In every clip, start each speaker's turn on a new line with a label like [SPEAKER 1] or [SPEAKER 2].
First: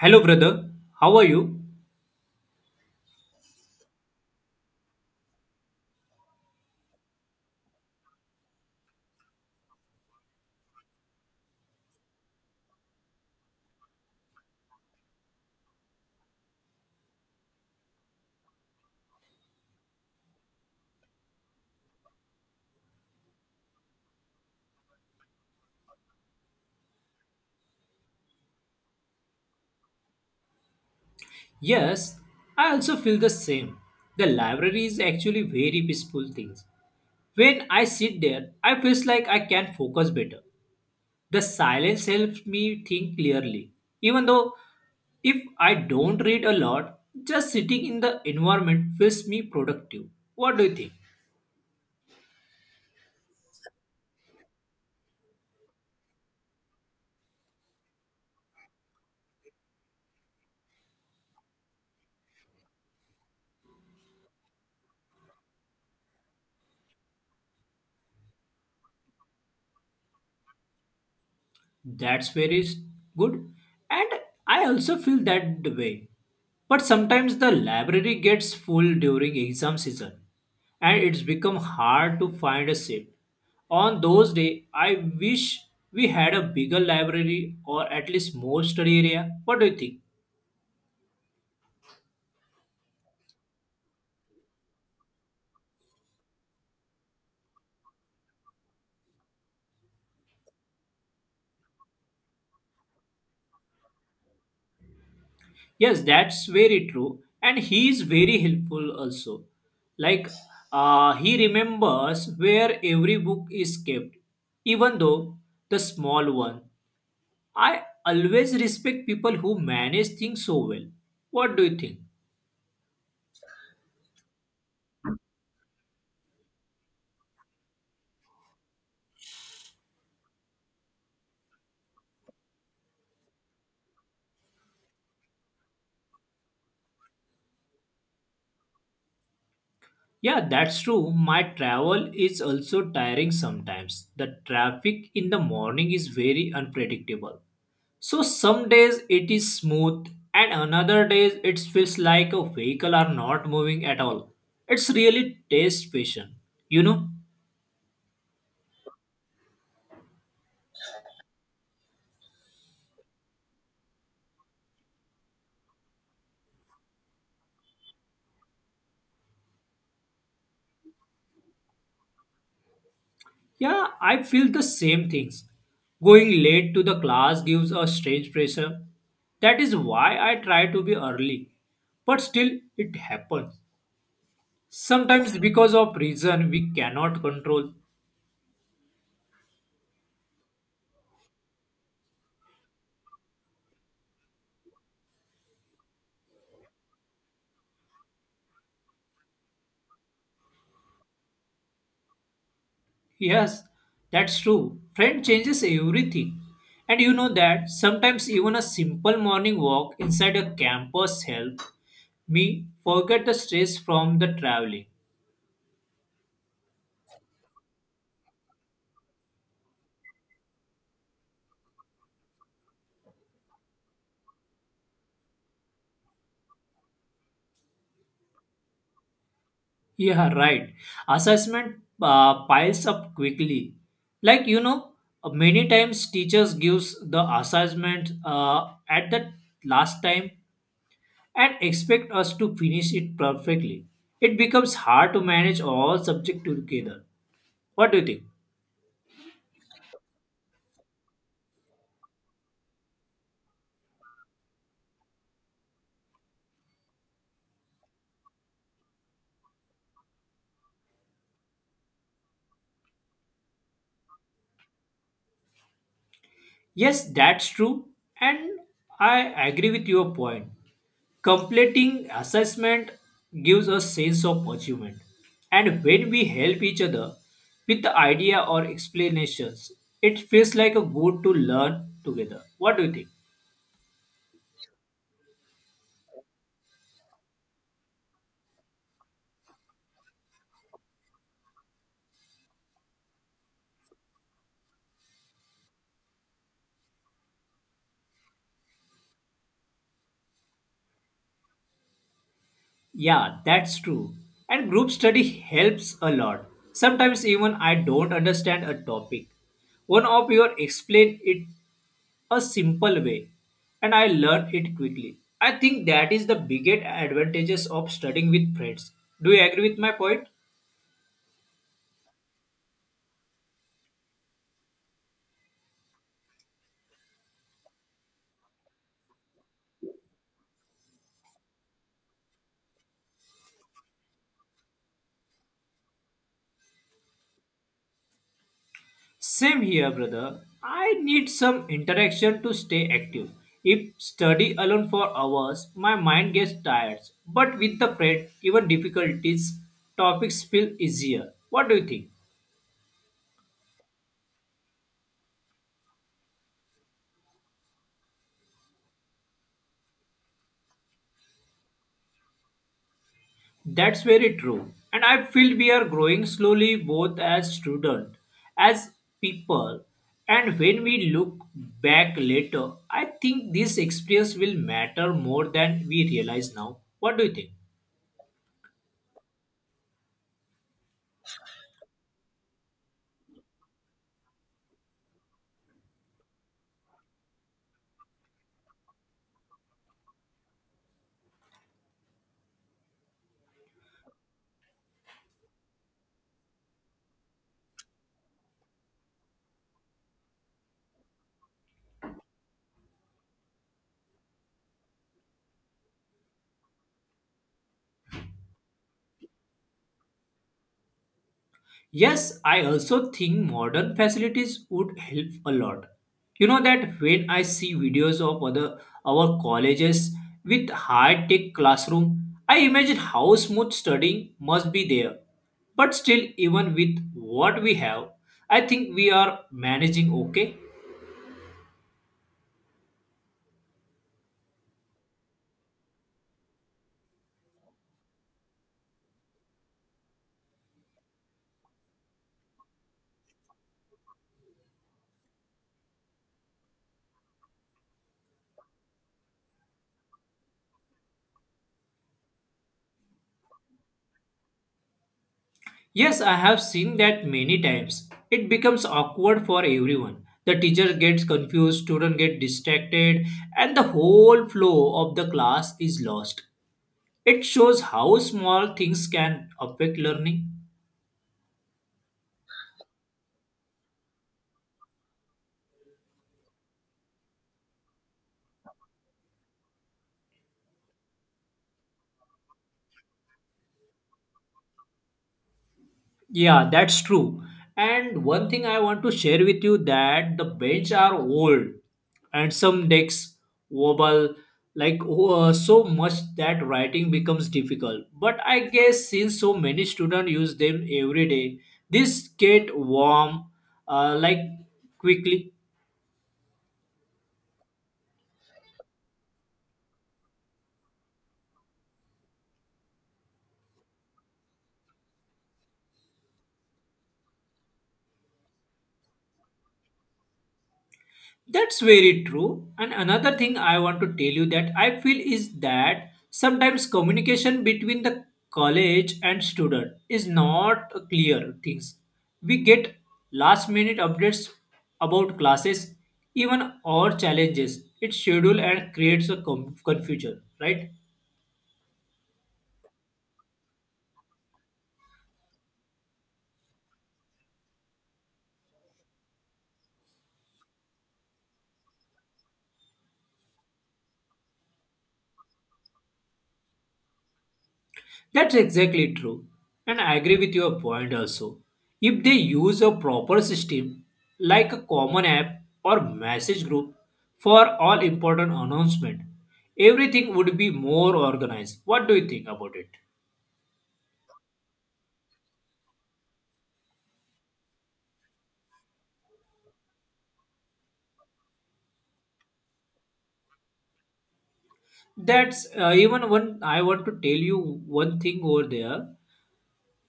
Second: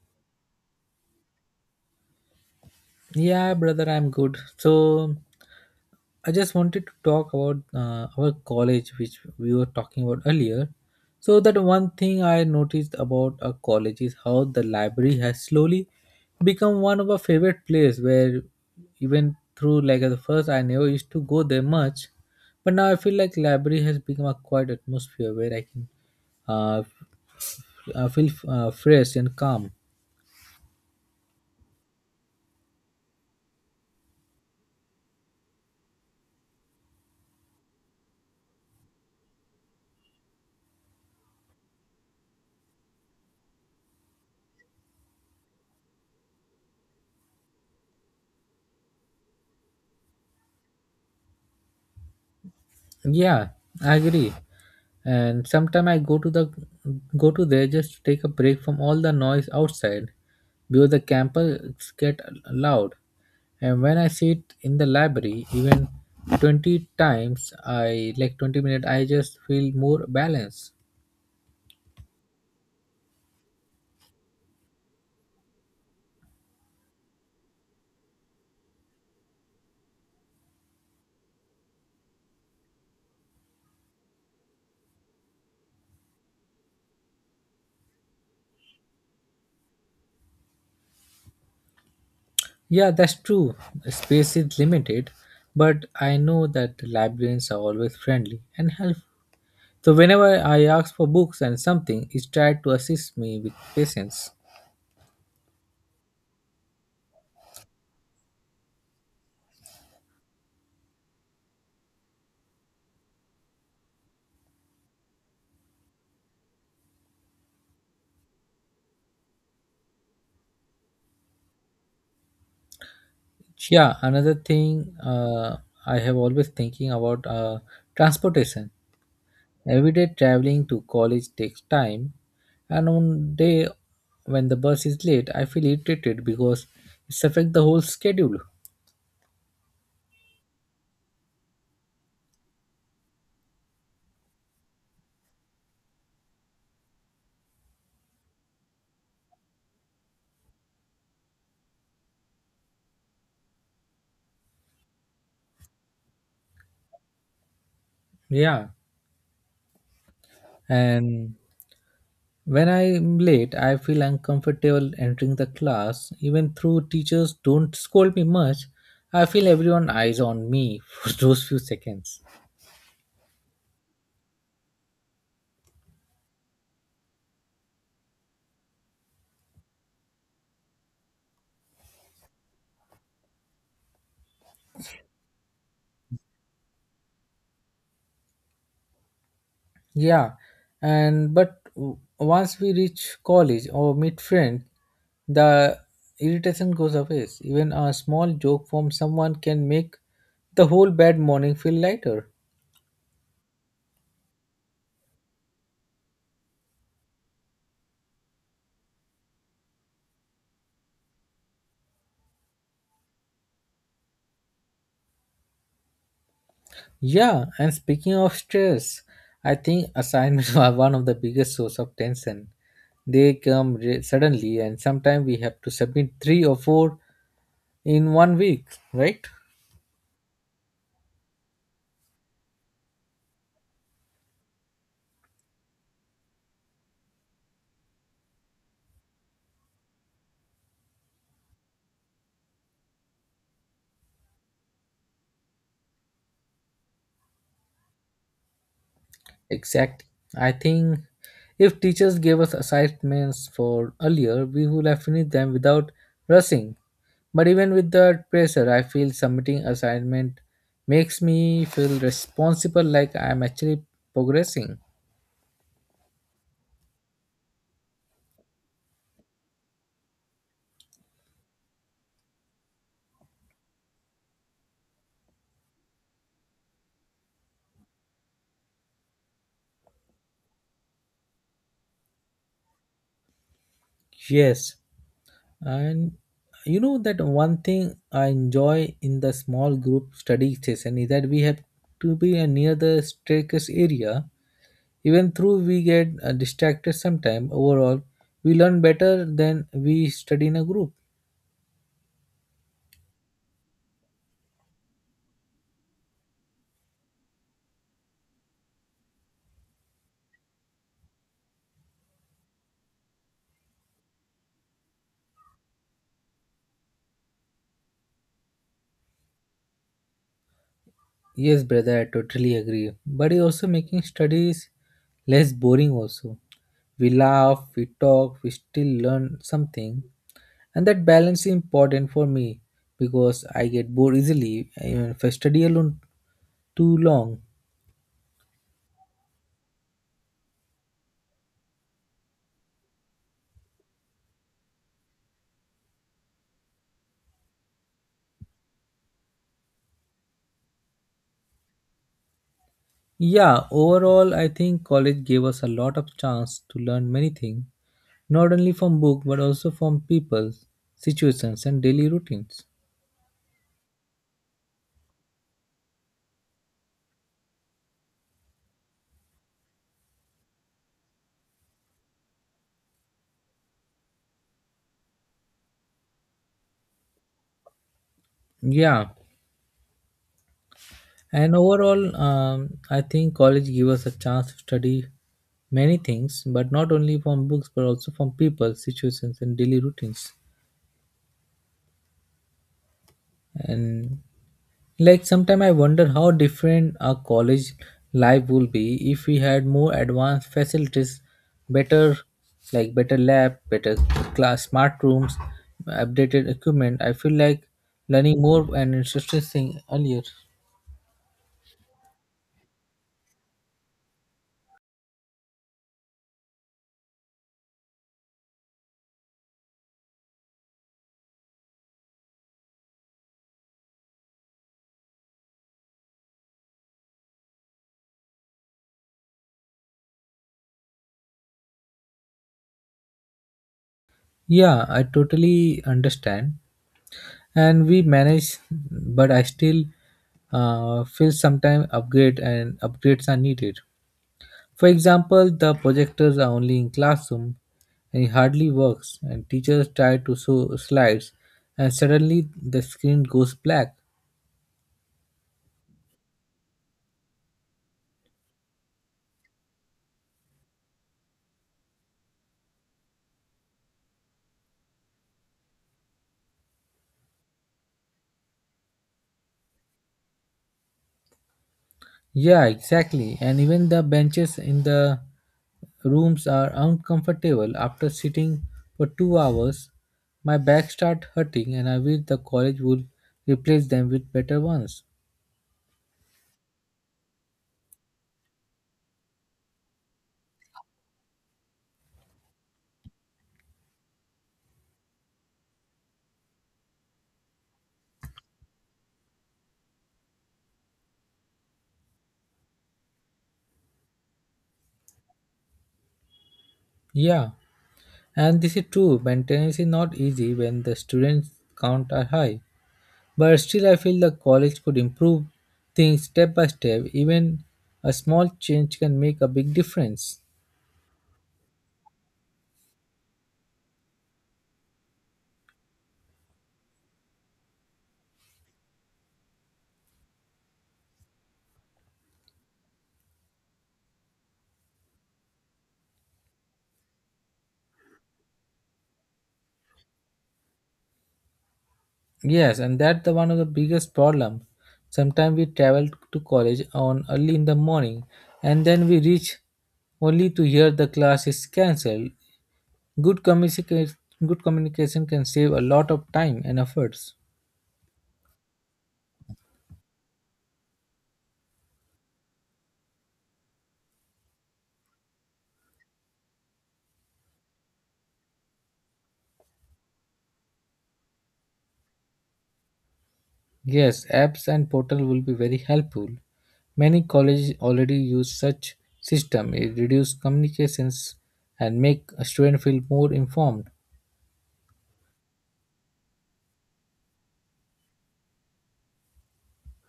[SPEAKER 1] Hello, brother. How are you?
[SPEAKER 2] Yeah, brother, I'm good. So I just wanted to talk about our college, which we were talking about earlier. So that one thing I noticed about our college is how the library has slowly become one of our favorite place, where even through like at the first, I never used to go there much, but now I feel like library has become a quiet atmosphere where I can uh, I feel fresh and calm.
[SPEAKER 1] Yes, I also feel the same. The library is actually very peaceful things. When I sit there, I feels like I can focus better. The silence helps me think clearly. Even though if I don't read a lot, just sitting in the environment feels me productive. What do you think?
[SPEAKER 2] Yeah, I agree. And sometime I go to there just to take a break from all the noise outside because the campus get loud. And when I sit in the library, even 20 times, I like 20 minutes, I just feel more balanced.
[SPEAKER 1] That's very s- Good. And I also feel that way. But sometimes the library gets full during exam season and it's become hard to find a seat. On those days, I wish we had a bigger library or at least more study area. What do you think?
[SPEAKER 2] Yeah, that's true. Space is limited, but I know that librarians are always friendly and helpful. So whenever I ask for books and something, is tried to assist me with patience.
[SPEAKER 1] Yes, that's very true. And he is very helpful also. Like he remembers where every book is kept, even though the small one. I always respect people who manage things so well. What do you think?
[SPEAKER 2] Yeah, another thing I have always thinking about transportation. Everyday traveling to college takes time, and on day when the bus is late, I feel irritated because it's affect the whole schedule.
[SPEAKER 1] Yeah, that's true. My travel is also tiring sometimes. The traffic in the morning is very unpredictable. So some days it is smooth and another days it feels like a vehicle are not moving at all. It's really test patient. You know,
[SPEAKER 2] Yeah, and when I'm late, I feel uncomfortable entering the class. Even though teachers don't scold me much, I feel everyone eyes on me for those few seconds.
[SPEAKER 1] yeah, I feel the same things. Going late to the class gives a strange pressure. That is why I try to be early. But still, it happens. Sometimes because of reason we cannot control.
[SPEAKER 2] Yeah, and but once we reach college or meet friends, the irritation goes away. Even a small joke from someone can make the whole bad morning feel lighter.
[SPEAKER 1] Yes, that's true. Friend changes everything. And you know that sometimes even a simple morning walk inside a campus helps me forget the stress from the traveling.
[SPEAKER 2] Yeah, and speaking of stress, I think assignments are one of the biggest source of tension. They come suddenly, and sometimes we have to submit three or four in one week, right?
[SPEAKER 1] Yeah, right. Assessment piles up quickly. Like you know, many times teachers gives the assessment at the last time and expect us to finish it perfectly. It becomes hard to manage all subject together. What do you think?
[SPEAKER 2] Exactly. I think if teachers gave us assignments for earlier, we would have finished them without rushing. But even with that pressure, I feel submitting assignment makes me feel responsible like I am actually progressing.
[SPEAKER 1] Yes, that's true, and I agree with your point. Completing assessment gives a sense of achievement, and when we help each other with the idea or explanations, it feels like a good to learn together. What do you think?
[SPEAKER 2] Yes. And you know that one thing I enjoy in the small group study session is that we have to be near the staircase area. Even though we get distracted sometime, overall, we learn better than we study in a group.
[SPEAKER 1] Yeah, that's true. And group study helps a lot. Sometimes even I don't understand a topic. One of your explain it a simple way and I learn it quickly. I think that is the biggest advantages of studying with friends. Do you agree with my point?
[SPEAKER 2] Yes, brother, I totally agree. But it's also making studies less boring also. We laugh, we talk, we still learn something. And that balance is important for me because I get bored easily even if I study alone too long.
[SPEAKER 1] Same here, brother. I need some interaction to stay active. If study alone for hours, my mind gets tired. But with the friend, even difficulties, topics feel easier. What do you think?
[SPEAKER 2] Yeah, overall I think college gave us a lot of chance to learn many things, not only from book but also from people, situations and daily routines.
[SPEAKER 1] That's very true. And I feel we are growing slowly both as students, as people. And when we look back later, I think this experience will matter more than we realize now. What do you think?
[SPEAKER 2] Yeah, and overall I think college gives us a chance to study many things, but not only from books but also from people, situations and daily routines. And like sometimes I wonder how different our college life will be if we had more advanced facilities, better, like better lab, better class, smart rooms, updated equipment. I feel like learning more and interesting thing earlier.
[SPEAKER 1] Yes, I also think modern facilities would help a lot. You know that when I see videos of other our colleges with high tech classroom, I imagine how smooth studying must be there. But still, even with what we have, I think we are managing okay.
[SPEAKER 2] Yeah, I totally understand. And we manage, but I still feel sometimes upgrade and upgrades are needed. For example, the projectors are only in classroom and it hardly works and teachers try to show slides and suddenly the screen goes black.
[SPEAKER 1] Yes, I have seen that many times. It becomes awkward for everyone. The teacher gets confused, student get distracted, and the whole flow of the class is lost. It shows how small things can affect learning.
[SPEAKER 2] Yeah, exactly. And even the benches in the rooms are uncomfortable after sitting for 2 hours. My back starts hurting and I wish the college would replace them with better ones.
[SPEAKER 1] Yeah, that's true. And one thing I want to share with you that the bench are old and some decks wobble like so much that writing becomes difficult. But I guess since so many students use them every day, this get warm like quickly.
[SPEAKER 2] Yeah, and this is true. Maintenance is not easy when the students count are high. But still, I feel the college could improve things step by step. Even a small change can make a big difference.
[SPEAKER 1] That's very true. And another thing I want to tell you that I feel is that sometimes communication between the college and student is not clear things. We get last minute updates about classes, even our challenges. It's schedule and creates a confusion, right?
[SPEAKER 2] Yes, and that's the one of the biggest problem. Sometimes we travel to college on early in the morning, and then we reach only to hear the class is cancelled. Good communication, good communication can save a lot of time and efforts.
[SPEAKER 1] That's exactly true. And I agree with your point also. If they use a proper system like a common app or message group for all important announcement, everything would be more organized. What do you think about it?
[SPEAKER 2] Yes, apps and portal will be very helpful. Many colleges already use such system. It reduce communications and make a student feel more informed.
[SPEAKER 1] That's Even one I want to tell you one thing over there.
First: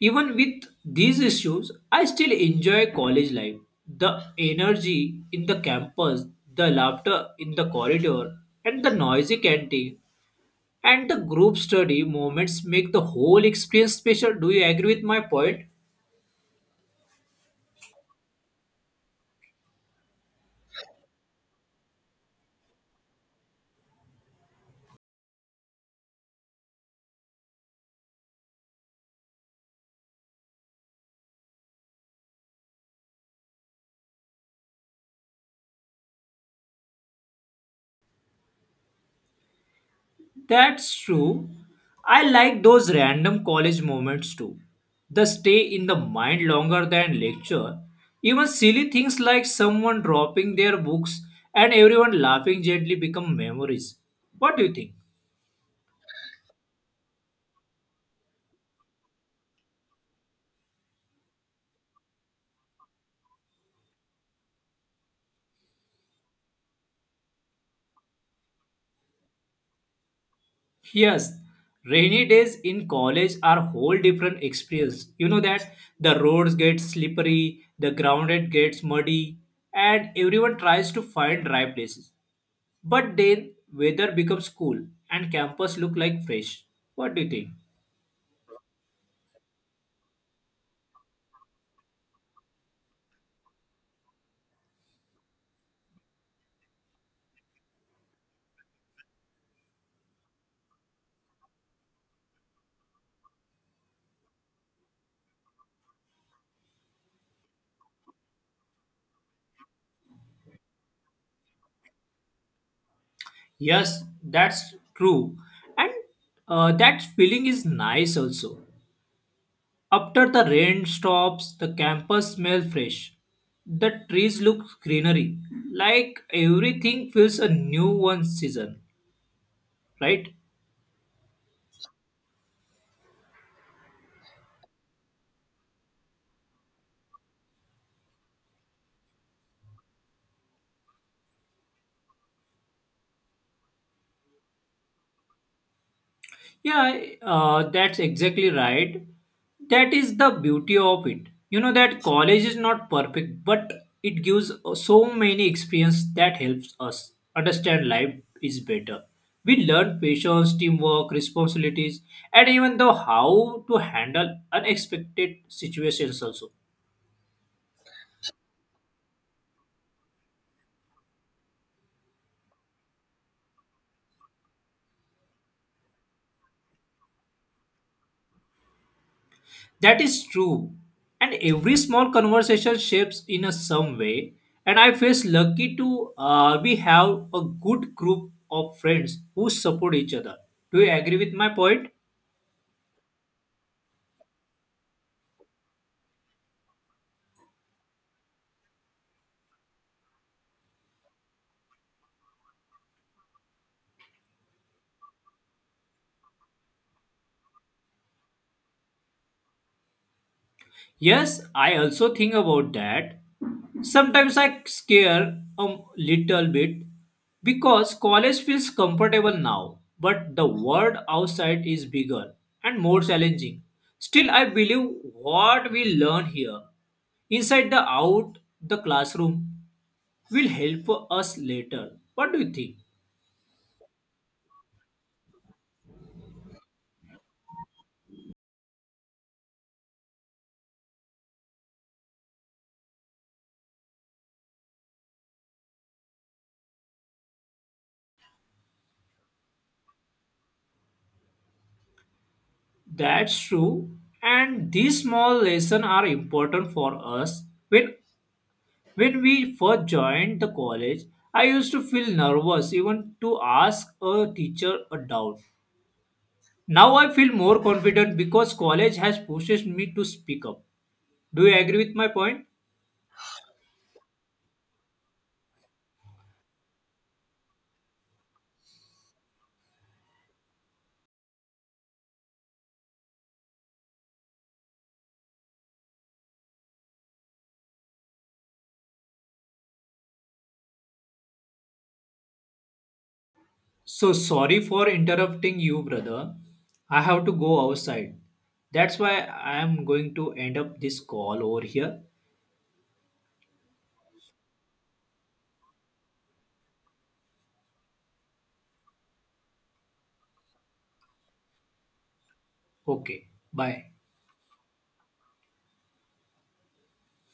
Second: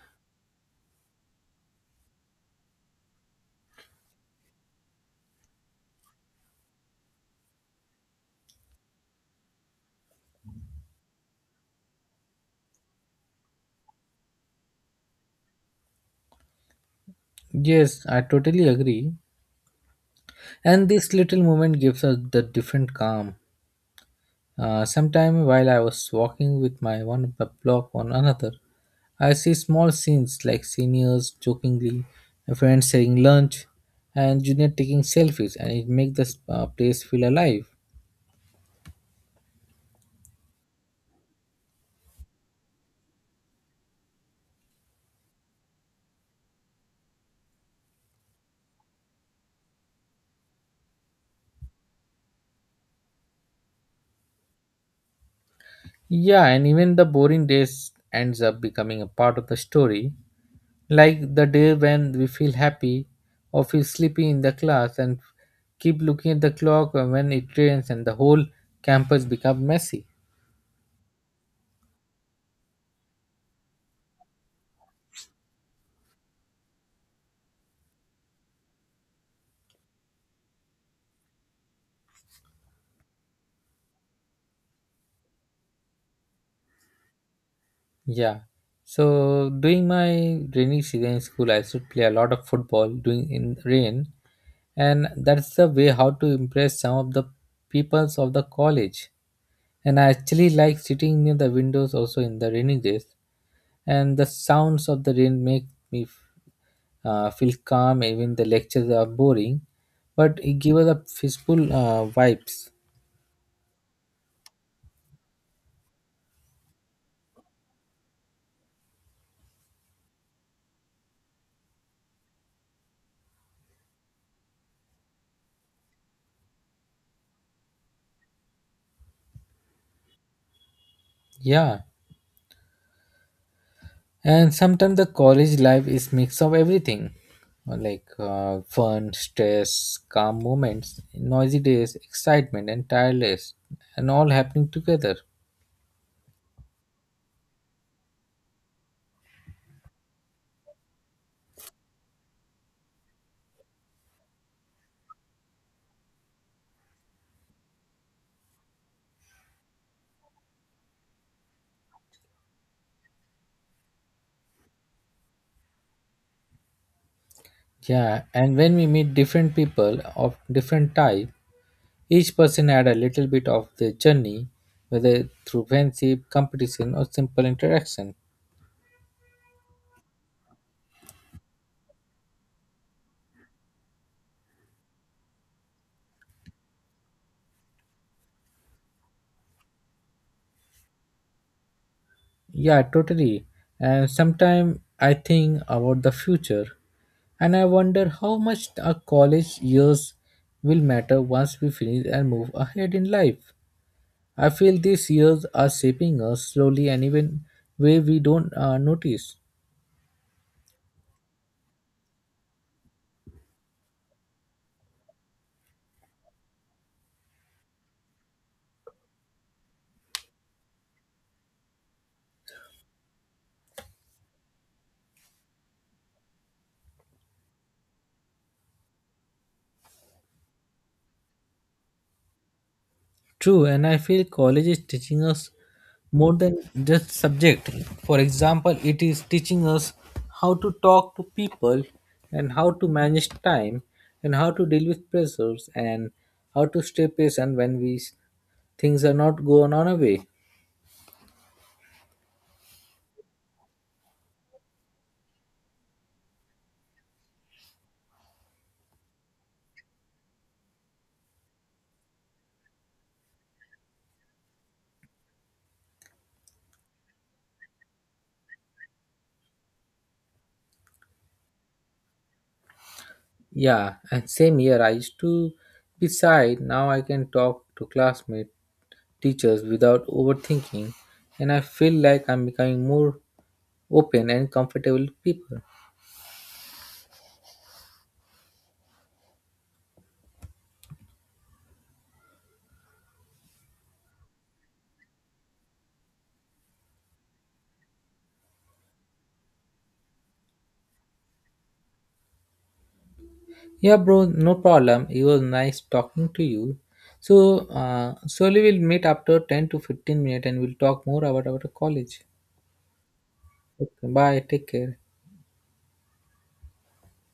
[SPEAKER 1] Even with these issues, I still enjoy college life. The energy in the campus, the laughter in the corridor, and the noisy canteen and the group study moments make the whole experience special. Do you agree with my point?
[SPEAKER 2] Yes, I totally agree. And this little moment gives us the different calm. Sometime while I was walking with my one block on another, I see small scenes like seniors jokingly, friends sharing lunch, and junior taking selfies, and it makes the place feel alive.
[SPEAKER 1] That's true. I like those random college moments too. They stay in the mind longer than lecture. Even silly things like someone dropping their books and everyone laughing gently become memories. What do you think?
[SPEAKER 2] Yeah, and even the boring days ends up becoming a part of the story, like the day when we feel happy or feel sleepy in the class and keep looking at the clock when it rains and the whole campus become messy.
[SPEAKER 1] Yes, rainy days in college are whole different experience. You know that the roads get slippery, the ground it gets muddy, and everyone tries to find dry places. But then weather becomes cool and campus look like fresh. What do you think?
[SPEAKER 2] Yeah. So during my rainy season in school, I should play a lot of football during in rain, and that's the way how to impress some of the peoples of the college. And I actually like sitting near the windows also in the rainy days and the sounds of the rain make me feel calm even the lectures are boring, but it gives us a peaceful vibes.
[SPEAKER 1] Yes, that's true, and that feeling is nice also. After the rain stops, the campus smells fresh. The trees look greenery, like everything feels a new one season, right?
[SPEAKER 2] Yeah, and sometimes the college life is mix of everything, like fun, stress, calm moments, noisy days, excitement and tireless, and all happening together.
[SPEAKER 1] Yeah, that's exactly right. That is the beauty of it. You know that college is not perfect, but it gives so many experience that helps us understand life is better. We learn patience, teamwork, responsibilities, and even though how to handle unexpected situations also.
[SPEAKER 2] Yeah, and when we meet different people of different type, each person had a little bit of their journey, whether through friendship, competition, or simple interaction.
[SPEAKER 1] That is true. And every small conversation shapes in a some way. And I feel lucky to we have a good group of friends who support each other. Do you agree with my point?
[SPEAKER 2] Yeah, totally. And sometimes I think about the future and I wonder how much our college years will matter once we finish and move ahead in life. I feel these years are shaping us slowly and even way we don't notice.
[SPEAKER 1] Yes, I also think about that. Sometimes I scare a little bit because college feels comfortable now, but the world outside is bigger and more challenging. Still, I believe what we learn here, inside the out the classroom, will help us later. What do you think?
[SPEAKER 2] True, and I feel college is teaching us more than just subject. For example, it is teaching us how to talk to people and how to manage time and how to deal with pressures and how to stay patient when we things are not going on our way.
[SPEAKER 1] That's true, and these small lessons are important for us when When we first joined the college, I used to feel nervous even to ask a teacher a doubt. Now I feel more confident because college has pushed me to speak up. Do you agree with my point?
[SPEAKER 2] Yeah, and same here. I used to be shy. Now I can talk to classmates, teachers without overthinking, and I feel like I'm becoming more open and comfortable with people.
[SPEAKER 1] So sorry for interrupting you, brother. I have to go outside. That's why I am going to end up this call over here.
[SPEAKER 2] Yeah, bro, no problem. It was nice talking to you. So, surely we'll meet after 10 to 15 minutes and we'll talk more about our college.
[SPEAKER 1] Okay, bye.
[SPEAKER 2] Okay, bye. Take care.